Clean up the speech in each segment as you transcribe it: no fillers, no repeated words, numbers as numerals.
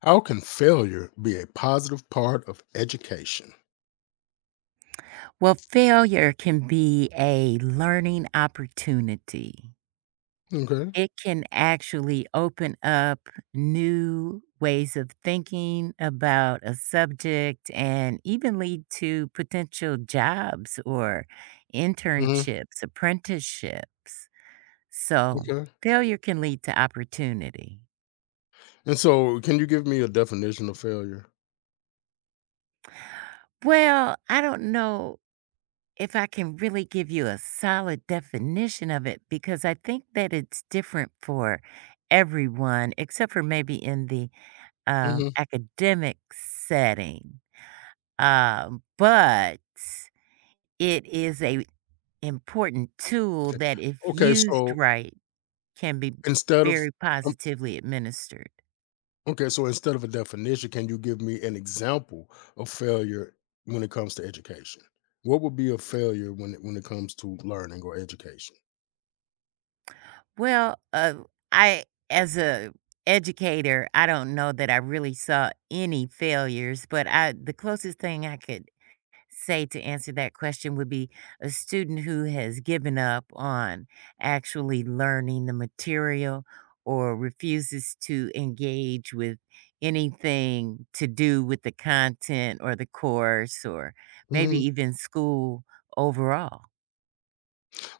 How can failure be a positive part of education? Well, failure can be a learning opportunity. Okay. It can actually open up new ways of thinking about a subject and even lead to potential jobs or Hmm. internships, apprenticeships. So, Okay. failure can lead to opportunity. And so, can you give me a definition of failure? Well, I don't know if I can really give you a solid definition of it, because I think that it's different for everyone, except for maybe in the Hmm. academic setting. But it is a important tool Okay. that, if Okay. used right, can be instead of very um, positively administered. okay, so instead of a definition, can you give me an example of failure when it comes to education? What would be a failure when it comes to learning or education? Well, uh, I as a educator, I don't know that I really saw any failures, but I the closest thing I could say to answer that question would be a student who has given up on actually learning the material or refuses to engage with anything to do with the content or the course or maybe Hmm. even school overall.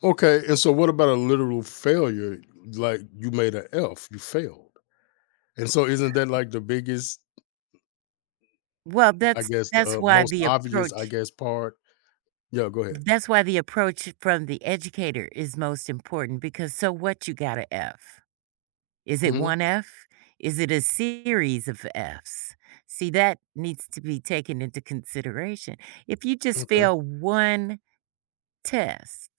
Okay. And so, what about a literal failure? Like you made an F, you failed. And so, isn't that like the biggest, Well, I that's guess the, that's why most the obvious, I approach guess, part? Yeah, go ahead. that's why the approach from the educator is most important because so what you got a F. Is it Mhm, 1 F? Is it a series of Fs? See, that needs to be taken into consideration. If you just okay. fail 1 test,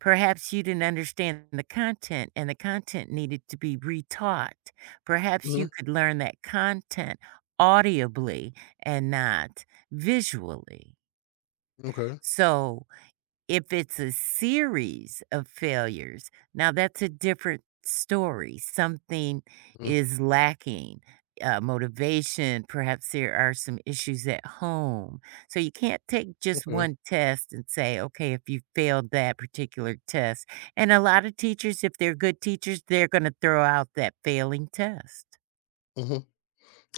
perhaps you didn't understand the content and the content needed to be retaught. Perhaps Mhm, you could learn that content audibly and not visually. okay. So, if it's a series of failures, now that's a different story. Something Mm, is lacking, motivation, perhaps there are some issues at home. So you can't take just okay. one test and say, okay, if you failed that particular test. And a lot of teachers, if they're good teachers, they're going to throw out that failing test. Mhm.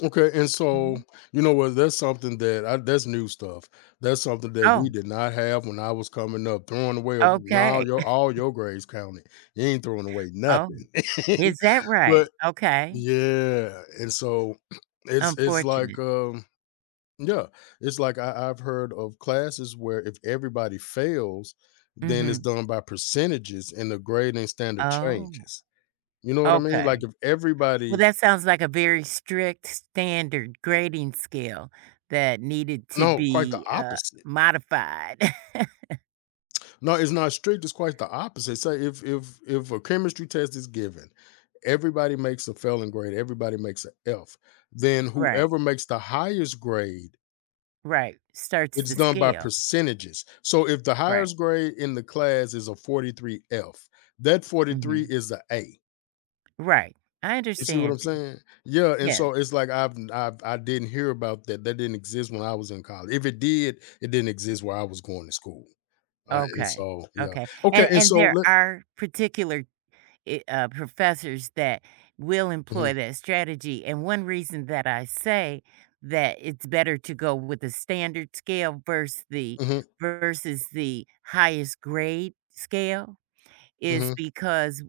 Okay, and so, Mhm. you know what, that's something that's new stuff. That's something that we Oh, did not have when I was coming up, throwing away a no, okay. your all your grades counted. You ain't throwing away Oh, nothing. is that But right? Okay. yeah, and so it's like, Unfortunate. Yeah, it's like I've heard of classes where if everybody fails, then it's Hmm. done by percentages and the grading standard Oh. changes. You know what I mean? Like Okay. if Well, everybody, that sounds like a very strict standard grading scale that needed to no, quite the be, opposite. modified. No, it's not strict, it's quite the opposite. Say if a chemistry test is given, everybody makes a failing grade, everybody makes an F. Then Right, whoever makes the highest grade. right. Starts It's the done by scale. percentages. So if the Right. highest grade in the class is a 43F, that 43 Mhm. is a A. Right. I You see what understand I'm you. saying? Yeah, and Yes. so it's like I didn't hear about that. That didn't exist when I was in college. If it did, it didn't exist where I was going to school. And Okay. so yeah, Okay. okay. And And and so there let. are particular professors that will Hmm. employ that strategy. And one reason that I say that it's better to go with the standard scale Hmm. versus the highest grade scale is Hmm. because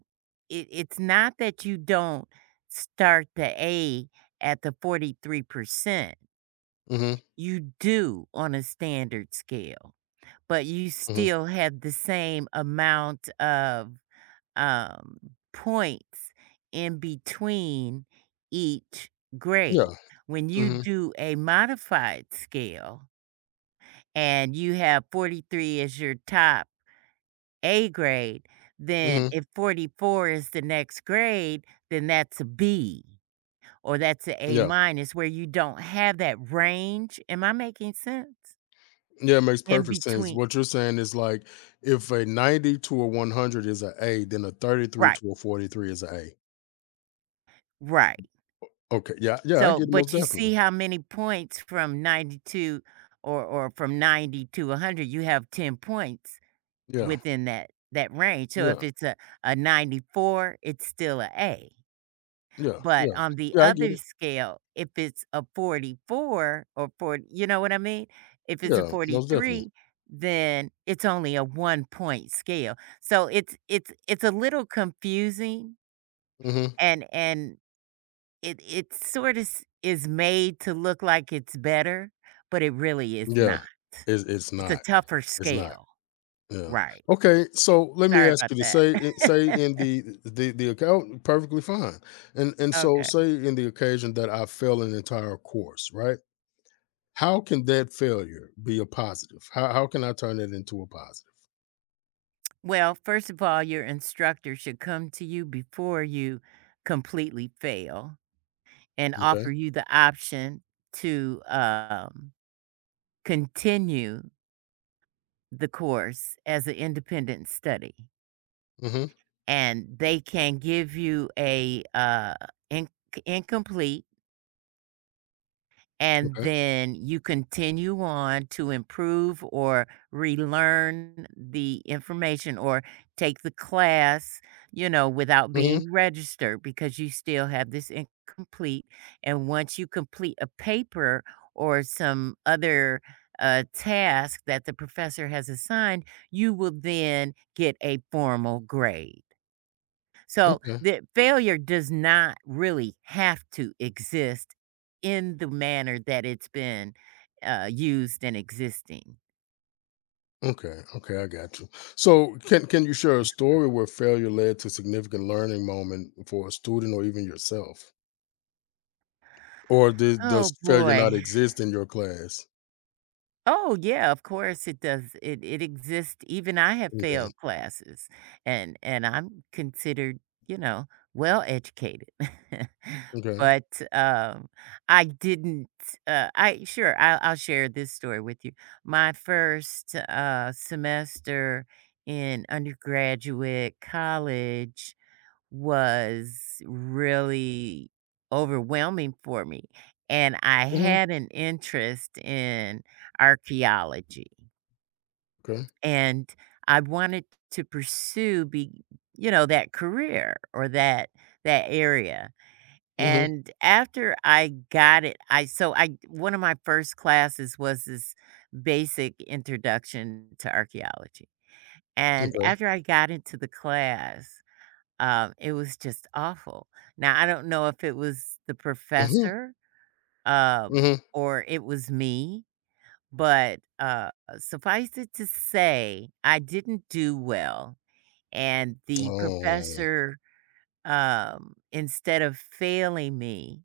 it's not that you don't start the A at the 43%. Hmm. You do on a standard scale, but you Hmm. still have the same amount of um, points in between each Yeah. grade. When you Hmm. do a modified scale and you have 43 as your top A grade, then Hmm. if 44 is the next grade, then that's a B or that's a A Yeah, minus where you don't have that range. Am I making sense? yeah, it makes In perfect sense. between. What you're saying is like if a 90 to a 100 is a A, then a 33 Right. to a 43 is a A. Right. Okay, yeah, yeah, I So, get it most but you see definitely. how many points from 92 or from 90 to 100, you have 10 points Yeah, within that that range. So if yeah, it's a 94, it's still a A. yeah, But yeah. on the Yeah, I get other it. scale, if it's a 44 or 40, you know what I mean? If it's a Yeah, most definitely. 43, then it's only a 1-point scale. So it's a little confusing Mhm. And it sort of s is made to look like it's better, but it really is not. Yeah. It's It's a not. tougher It's not. scale, Yeah. right. Okay, so let me Sorry ask about you to that. Say in the account perfectly fine. And so Okay. say in the occasion that I fail an entire course, right? How can that failure be a positive? How can I turn it into a positive? Well, first of all, your instructor should come to you before you completely fail and Okay. offer you the option to, continue the course as an independent study, Mhm. and they can give you a, inc incomplete and Okay. then you continue on to improve or relearn the information or take the class, you know, without Mhm. being registered because you still have this incomplete. And once you complete a paper or some other task that the professor has assigned, you will then get a formal grade. So Okay. the failure does not really have to exist in the manner that it's been used and existing. Okay, okay, I got you. So, can you share a story where failure led to significant learning moment for a student or even yourself? Or does Oh failure boy. not exist in your class? Oh yeah, of course it does. It exists. Even I have Okay, failed classes, and I'm considered, you know, well educated. okay. but I didn't. I'll share this story with you. My first semester in undergraduate college, was really overwhelming for me, and I Hmm. had an interest in archaeology, Okay. and I wanted to pursue be you know, that career or that that area, Hmm. and after I got it, I so I one of my first classes was this basic introduction to archaeology, and Okay. after I got into the class, it was just awful. Now, I don't know if it was the Hmm. professor, Hmm. or it was me, but, uh, suffice it to say, I didn't do well, and the Oh. professor, instead of failing me,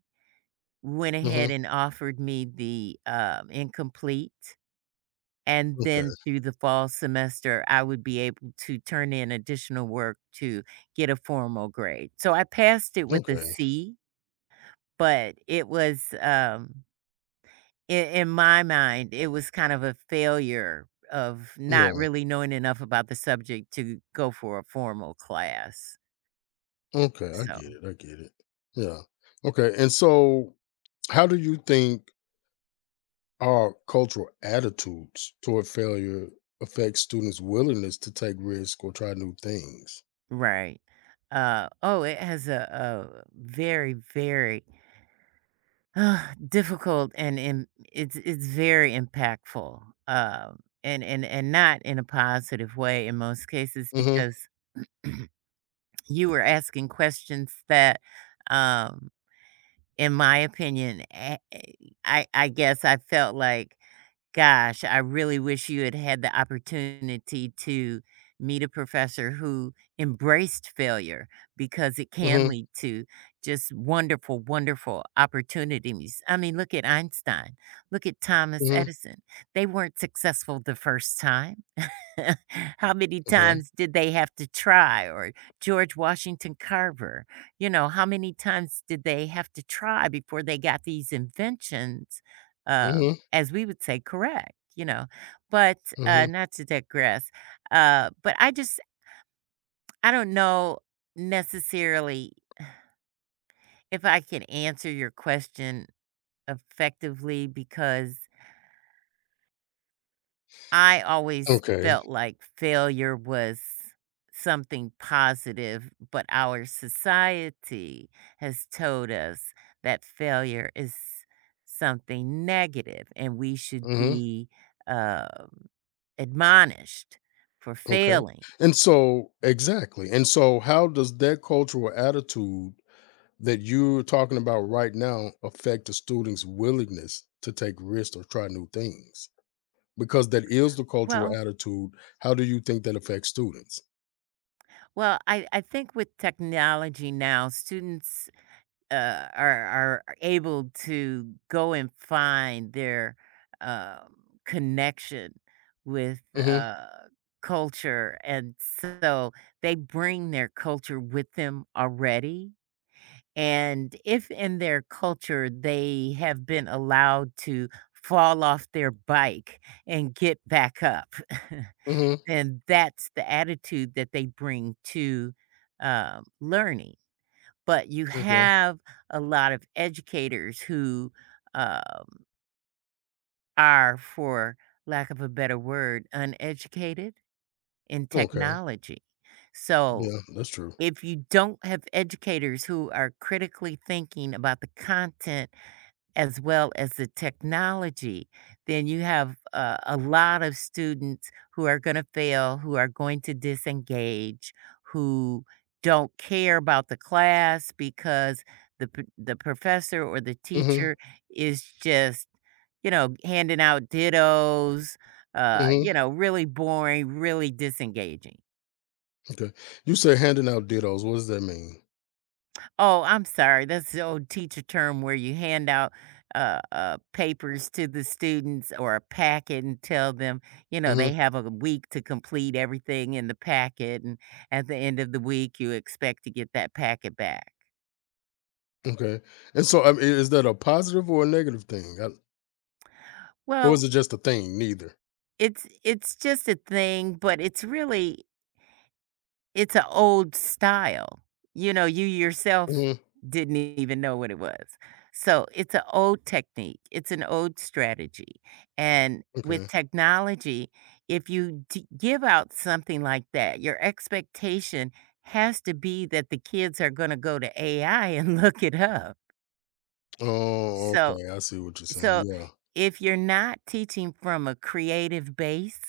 went Hmm. ahead and offered me the, incomplete. And Okay, then through the fall semester, I would be able to turn in additional work to get a formal grade. So I passed it with a okay, C, but it was, um, in my mind, it was kind of a failure of not yeah, really knowing enough about the subject to go for a formal class. okay, So, I get it, yeah, okay. And so, how do you think our cultural attitudes toward failure affect students' willingness to take risks or try new things? right. Oh, it has a very, very difficult and im it's very impactful, and not in a positive way in most cases Mhm, because you were asking questions that, um, in my opinion, I guess I felt like gosh, I really wish you had had the opportunity to meet a professor who embraced failure because it can mhm, lead to just wonderful, wonderful opportunities. I mean, look at Einstein, look at Thomas mhm, Edison. They weren't successful the first time. How many okay, times did they have to try? Or George Washington Carver, you know, how many times did they have to try before they got these inventions, mhm, as we would say, correct, you know? But mhm, not to digress, but I just, I don't know necessarily if I can answer your question effectively because I always okay, felt like failure was something positive, but our society has told us that failure is something negative and we should mhm, be um, admonished for okay, failing. and so exactly, and so how does that cultural attitude that you're talking about right now affect the student's willingness to take risks or try new things? Because that is the cultural Well, attitude, how do you think that affects students? well, I think with technology now, students uh, are are able to go and find their um, connection with Mhm, uh, culture, and so they bring their culture with them already. And if in their culture they have been allowed to fall off their bike and get back up, mhm, then that's the attitude that they bring to learning. But you okay, have a lot of educators who, um, are, for lack of a better word, uneducated in okay. technology. So, Yeah, that's true. if you don't have educators who are critically thinking about the content as well as the technology, then you have a lot of students who are going to fail, who are going to disengage, who don't care about the class because the professor or the Hmm. teacher is just you know handing out dittos, Hmm. you know, really boring, really disengaging. Okay. You said handing out dittos. What does that mean? Oh, I'm sorry. That's the old teacher term where you hand out papers to the students or a packet and tell them, you know, Hmm. they have a week to complete everything in the packet. And at the end of the week, you expect to get that packet back. Okay. And so, I mean, is that a positive or a negative thing, or is Well, it just a thing? Neither. It's just a thing, but it's really it's an old style. You know, you yourself Hmm. didn't even know what it was. So, it's an old technique, it's an old strategy, and with Okay. technology, if you d give out something like that, your expectation has to be that the kids are gonna go to AI and look it up. Oh, So okay. I see what you're saying. so Yeah. if you're not teaching from a creative base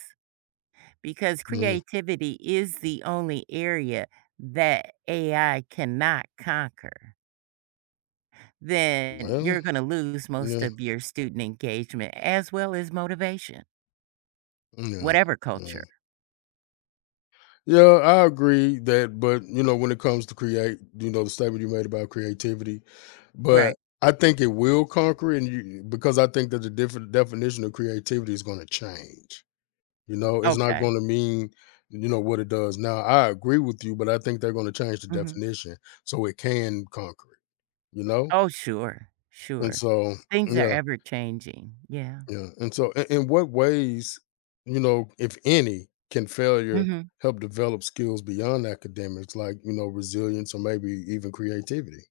because Hmm. creativity is the only area that AI cannot conquer, then Well, you're gonna lose most yeah, of your student engagement as well as motivation, yeah, whatever culture. yeah. Yeah, I agree that, but when it comes to create, the statement you made about creativity, Right. but I think it will conquer, it and you because I think that the different definition of creativity is going to change. It's not Okay. gonna mean what it does now. I agree with you, but I think they're gonna change the Mhm. definition so it can conquer it, you know? Oh, sure, And sure. so Things are yeah, ever changing. Yeah. yeah. And so in what ways, if any, can failure Mhm. help develop skills beyond academics, like, resilience or maybe even creativity?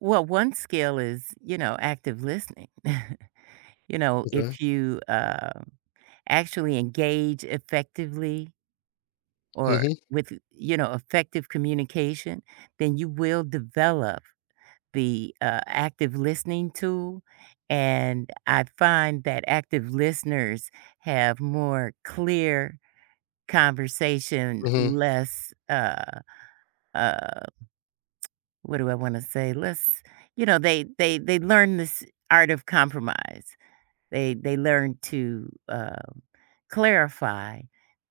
Well, one skill is, you know, active listening. You know, Okay. if you, actually engage effectively or Mm-hmm. with, you know, effective communication, then you will develop the, active listening tool, and I find that active listeners have more clear conversation, Mm-hmm. less, uh, what do I wanna say? Less you know, they learn this art of compromise. They learn to, clarify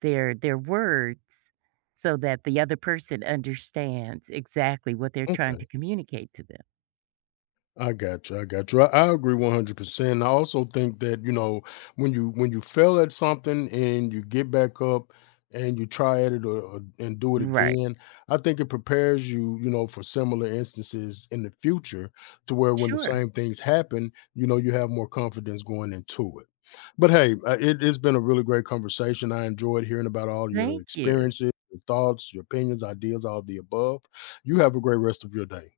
their words so that the other person understands exactly what they're trying to Okay. communicate to them. I got you. I got you. I agree 100%. I also think that when you fail at something and you get back up and you try at it and do it Right. again, I think it prepares you, for similar instances in the future to where when the Sure. same things happen, you have more confidence going into it. But hey, it's been a really great conversation. I enjoyed hearing about all your Thank you. experiences, your thoughts, your opinions, ideas, all of the above. You have a great rest of your day.